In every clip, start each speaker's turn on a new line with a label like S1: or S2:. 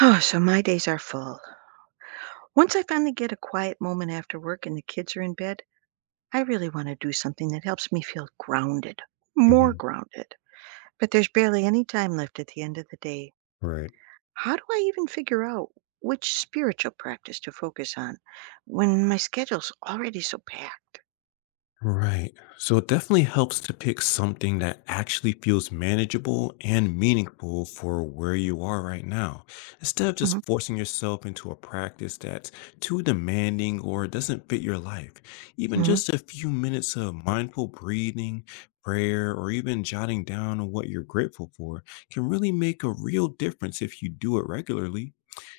S1: Oh, so my days are full. Once I finally get a quiet moment after work and the kids are in bed, I really want to do something that helps me feel grounded, more
S2: Hmm.
S1: grounded. But there's barely any time left at the end of the day.
S2: Right.
S1: How do I even figure out which spiritual practice to focus on when my schedule's already so packed?
S2: Right. So it definitely helps to pick something that actually feels manageable and meaningful for where you are right now, instead of
S1: Hmm.
S2: just forcing yourself into a practice that's too demanding or doesn't fit your life. Even
S1: Hmm.
S2: just a few minutes of mindful breathing, prayer, or even jotting down on what you're grateful for can really make a real difference if you do it regularly.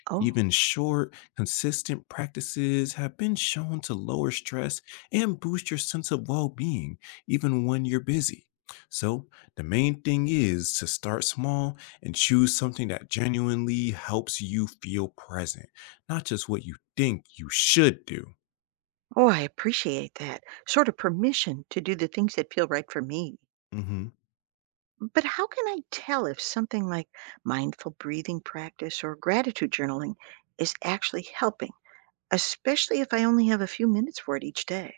S1: Oh,
S2: Even short, consistent practices have been shown to lower stress and boost your sense of well being, even when you're busy. So, the main thing is to start small and choose something that genuinely helps you feel present, not just what you think you should do.
S1: oh, I appreciate that sort of permission to do the things that feel right for me.
S2: Mhm.
S1: But how can I tell if something like mindful breathing practice or gratitude journaling is actually helping, especially if I only have a few minutes for it each day?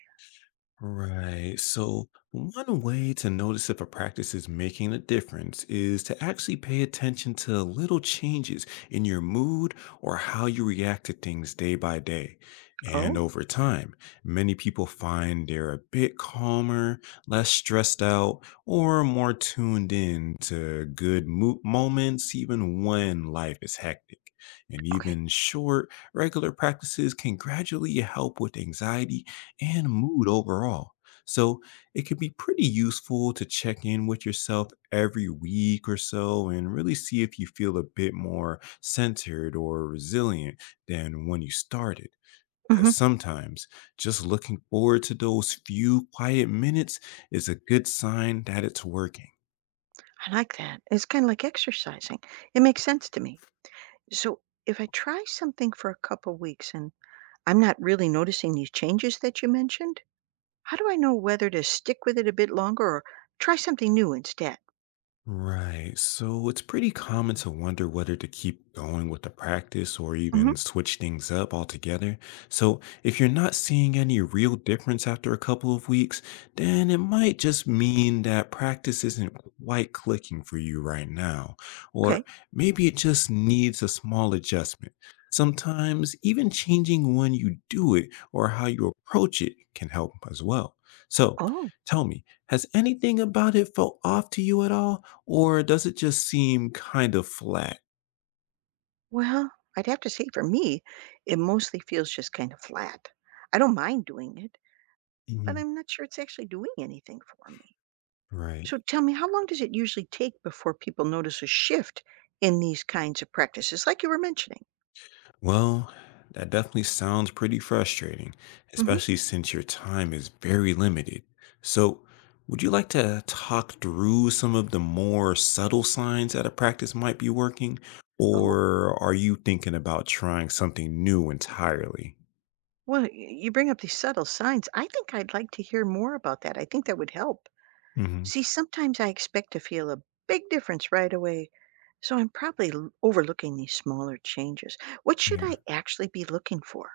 S2: Right. So, one way to notice if a practice is making a difference is to actually pay attention to little changes in your mood or how you react to things day by day. And
S1: Oh,
S2: over time, many people find they're a bit calmer, less stressed out, or more tuned in to good moments, even when life is hectic. And
S1: okay.
S2: even short, regular practices can gradually help with anxiety and mood overall. So it can be pretty useful to check in with yourself every week or so and really see if you feel a bit more centered or resilient than when you started. Because
S1: Hmm.
S2: sometimes just looking forward to those few quiet minutes is a good sign that it's working.
S1: I like that. It's kind of like exercising. It makes sense to me. So if I try something for a couple weeks and I'm not really noticing these changes that you mentioned, how do I know whether to stick with it a bit longer or try something new instead?
S2: Right. So it's pretty common to wonder whether to keep going with the practice or even
S1: Hmm.
S2: switch things up altogether. So if you're not seeing any real difference after a couple of weeks, then it might just mean that practice isn't quite clicking for you right now. Or
S1: Okay.
S2: maybe it just needs a small adjustment. Sometimes even changing when you do it or how you approach it can help as well. So
S1: Oh,
S2: tell me, has anything about it felt off to you at all? Or does it just seem kind of flat?
S1: well, I'd have to say for me, it mostly feels just kind of flat. I don't mind doing it, but
S2: Mhm.
S1: I'm not sure it's actually doing anything for me.
S2: Right.
S1: So tell me, how long does it usually take before people notice a shift in these kinds of practices, like you were mentioning?
S2: Well, that definitely sounds pretty frustrating,
S1: Hmm.
S2: especially since your time is very limited. So, would you like to talk through some of the more subtle signs that a practice might be working?
S1: Oh,
S2: Or are you thinking about trying something new entirely?
S1: well, you bring up these subtle signs. I think I'd like to hear more about that. I think that would help.
S2: Hmm.
S1: See, sometimes I expect to feel a big difference right away, so I'm probably overlooking these smaller changes. What should
S2: Yeah.
S1: I actually be looking for?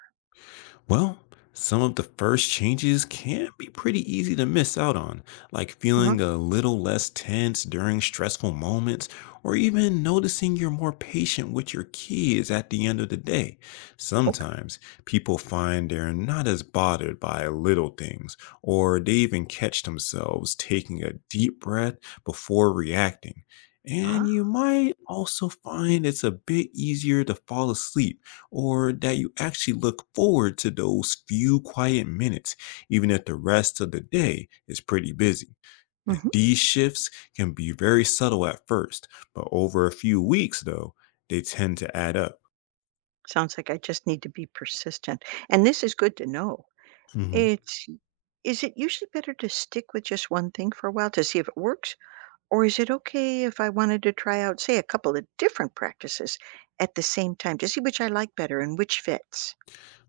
S2: Well, some of the first changes can be pretty easy to miss out on, like feeling a little less tense during stressful moments, or even noticing you're more patient with your kids at the end of the day.
S1: Okay.
S2: Sometimes people find they're not as bothered by little things, or they even catch themselves taking a deep breath before reacting. And
S1: Ah.
S2: you might also find it's a bit easier to fall asleep or that you actually look forward to those few quiet minutes, even if the rest of the day is pretty busy. And
S1: Mhm.
S2: these shifts can be very subtle at first, but over a few weeks, though, they tend to add up.
S1: Sounds like I just need to be persistent. And this is good to know.
S2: Mhm.
S1: It's Is it usually better to stick with just one thing for a while to see if it works? Or is it okay if I wanted to try out, say, a couple of different practices at the same time to see which I like better and which fits?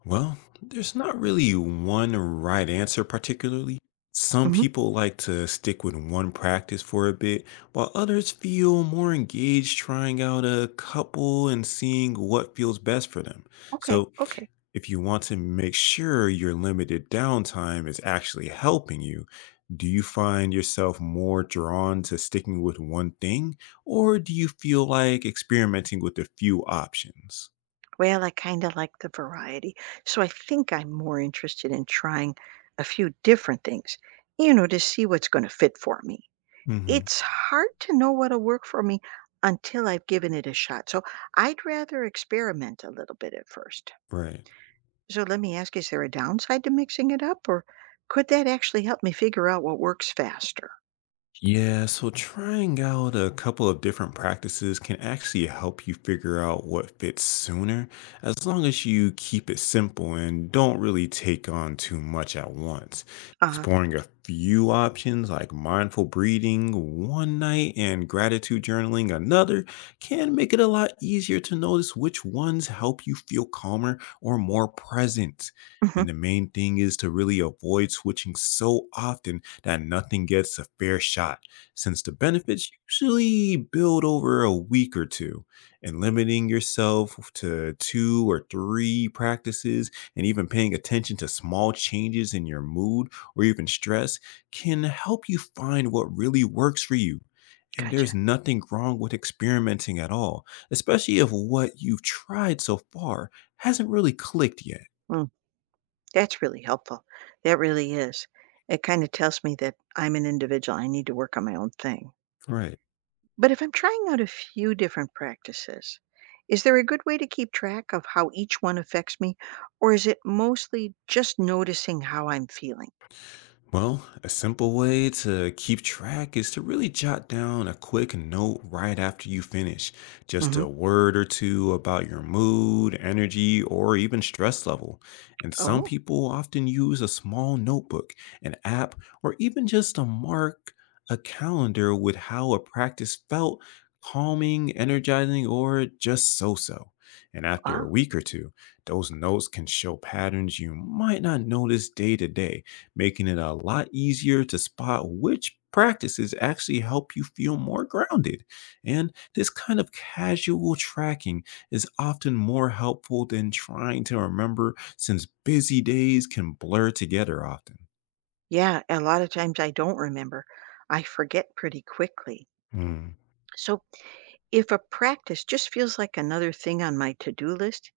S2: Well, there's not really one right answer, particularly. Some
S1: Hmm.
S2: people like to stick with one practice for a bit, while others feel more engaged trying out a couple and seeing what feels best for them.
S1: Okay,
S2: So,
S1: okay.
S2: if you want to make sure your limited downtime is actually helping you, do you find yourself more drawn to sticking with one thing, or do you feel like experimenting with a few options?
S1: Well, I kind of like the variety. So I think I'm more interested in trying a few different things, to see what's going to fit for me.
S2: Hmm.
S1: It's hard to know what'll work for me until I've given it a shot, so I'd rather experiment a little bit at first.
S2: Right.
S1: So let me ask, is there a downside to mixing it up, or could that actually help me figure out what works faster?
S2: Yeah, so trying out a couple of different practices can actually help you figure out what fits sooner, as long as you keep it simple and don't really take on too much at once.
S1: Uh-huh.
S2: Exploring a few options like mindful breathing one night and gratitude journaling another can make it a lot easier to notice which ones help you feel calmer or more present.
S1: Mhm.
S2: And the main thing is to really avoid switching so often that nothing gets a fair shot, since the benefits usually build over a week or two. And limiting yourself to two or three practices, and even paying attention to small changes in your mood or even stress, can help you find what really works for you. And
S1: Gotcha.
S2: there's nothing wrong with experimenting at all, especially if what you've tried so far hasn't really clicked yet.
S1: Mm, that's really helpful. That really is. It kind of tells me that I'm an individual. I need to work on my own thing.
S2: Right.
S1: But if I'm trying out a few different practices, is there a good way to keep track of how each one affects me, or is it mostly just noticing how I'm feeling?
S2: Well, a simple way to keep track is to really jot down a quick note right after you finish. Just
S1: Hmm.
S2: a word or two about your mood, energy, or even stress level. And some
S1: Oh,
S2: people often use a small notebook, an app, or even just a mark, a calendar with how a practice felt calming, energizing, or just so so. And after
S1: ah,
S2: a week or two, those notes can show patterns you might not notice day to day making it a lot easier to spot which practices actually help you feel more grounded. And this kind of casual tracking is often more helpful than trying to remember since busy days can blur together often.
S1: yeah, a lot of times I don't remember. I forget pretty quickly.
S2: Hmm.
S1: So if a practice just feels like another thing on my to do list,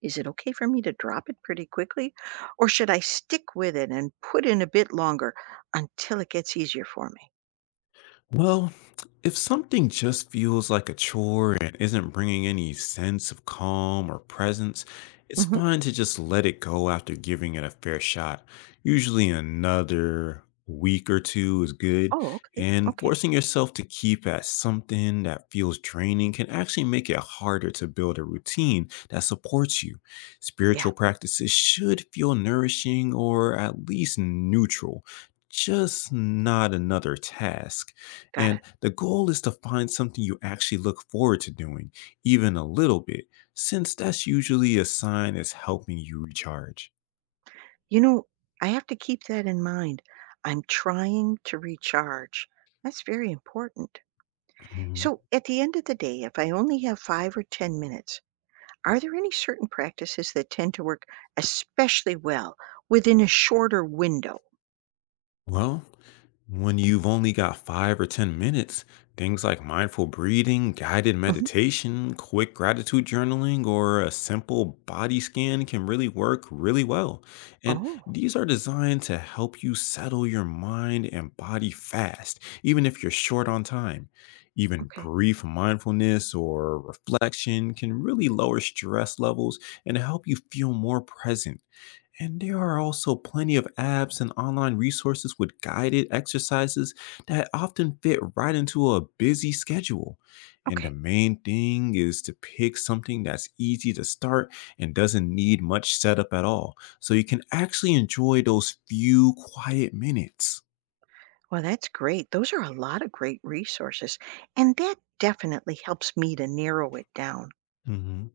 S1: is it okay for me to drop it pretty quickly, or should I stick with it and put in a bit longer until it gets easier for me?
S2: Well, if something just feels like a chore and isn't bringing any sense of calm or presence, it's
S1: Hmm.
S2: fine to just let it go after giving it a fair shot. Usually, another week or two is good,
S1: Oh, okay,
S2: and
S1: okay,
S2: forcing yourself to keep at something that feels draining can actually make it harder to build a routine that supports you.
S1: yeah,
S2: Spiritual practices should feel nourishing or at least neutral, just not another task.
S1: got it.
S2: And the goal is to find something you actually look forward to doing, even a little bit, since that's usually a sign it's helping you recharge.
S1: You know, I have to keep that in mind. I'm trying to recharge. That's very important. So, at the end of the day, if I only have five or 10 minutes, are there any certain practices that tend to work especially well within a shorter window?
S2: Well, when you've only got 5 or 10 minutes, things like mindful breathing, guided
S1: Mhm.
S2: meditation, quick gratitude journaling, or a simple body scan can really work really well. And
S1: Oh,
S2: these are designed to help you settle your mind and body fast, even if you're short on time. Even
S1: okay.
S2: brief mindfulness or reflection can really lower stress levels and help you feel more present and there are also plenty of apps and online resources with guided exercises that often fit right into a busy schedule. And the
S1: Okay.
S2: main thing is to pick something that's easy to start and doesn't need much setup at all. So you can actually enjoy those few quiet minutes.
S1: Well, that's great. Those are a lot of great resources. And that definitely helps me to narrow it down.
S2: Hmm.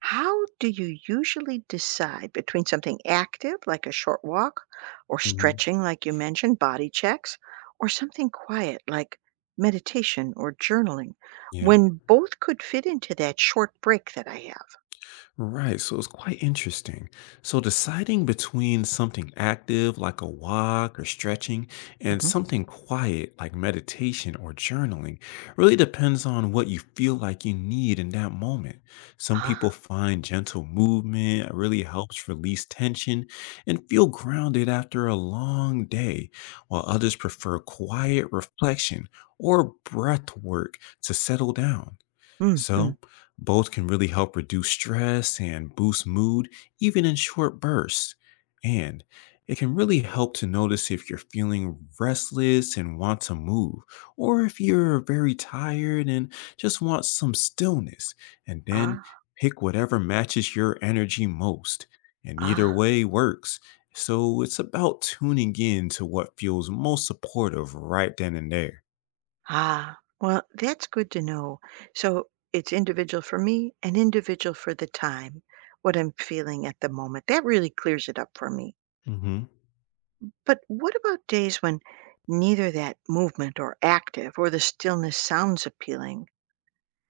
S1: How do you usually decide between something active, like a short walk, or
S2: Hmm.
S1: stretching, like you mentioned, body checks, or something quiet, like meditation or journaling,
S2: Yeah.
S1: when both could fit into that short break that I have?
S2: Right, so it's quite interesting. So deciding between something active like a walk or stretching and
S1: Hmm.
S2: something quiet like meditation or journaling really depends on what you feel like you need in that moment. Some people
S1: Ah.
S2: find gentle movement really helps release tension and feel grounded after a long day, while others prefer quiet reflection or breath work to settle down.
S1: Mm. Mm.
S2: So, both can really help reduce stress and boost mood, even in short bursts. And it can really help to notice if you're feeling restless and want to move, or if you're very tired and just want some stillness. And then
S1: Ah.
S2: pick whatever matches your energy most. And either
S1: Ah.
S2: way works. So, it's about tuning in to what feels most supportive right then and there.
S1: Ah. Well, that's good to know. So it's individual for me and individual for the time, what I'm feeling at the moment. That really clears it up for me.
S2: Mhm.
S1: But what about days when neither that movement or active or the stillness sounds appealing,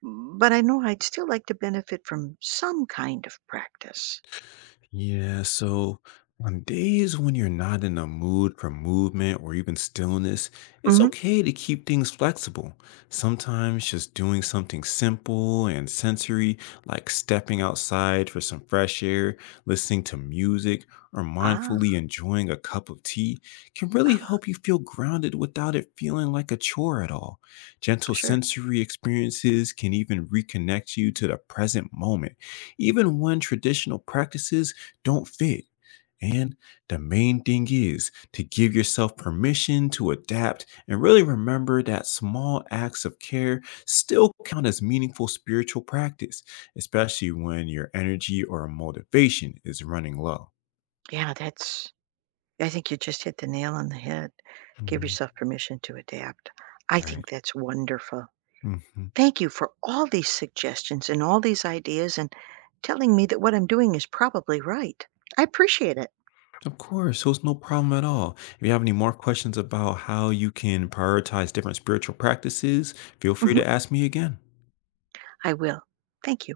S1: but I know I'd still like to benefit from some kind of practice?
S2: Yeah, so on days when you're not in a mood for movement or even stillness, it's
S1: Hmm.
S2: okay to keep things flexible. Sometimes just doing something simple and sensory, like stepping outside for some fresh air, listening to music, or mindfully
S1: Ah.
S2: enjoying a cup of tea, can really
S1: Ah.
S2: help you feel grounded without it feeling like a chore at all. Gentle
S1: Sure.
S2: sensory experiences can even reconnect you to the present moment even when traditional practices don't fit. And the main thing is to give yourself permission to adapt and really remember that small acts of care still count as meaningful spiritual practice, especially when your energy or motivation is running low.
S1: Yeah, that's, I think you just hit the nail on the head. Give
S2: Hmm.
S1: yourself permission to adapt. I think
S2: Right.
S1: that's wonderful.
S2: Hmm.
S1: Thank you for all these suggestions and all these ideas and telling me that what I'm doing is probably right. I appreciate it.
S2: Of course. So it's no problem at all. If you have any more questions about how you can prioritize different spiritual practices, feel free
S1: Hmm.
S2: to ask me again.
S1: I will. Thank you.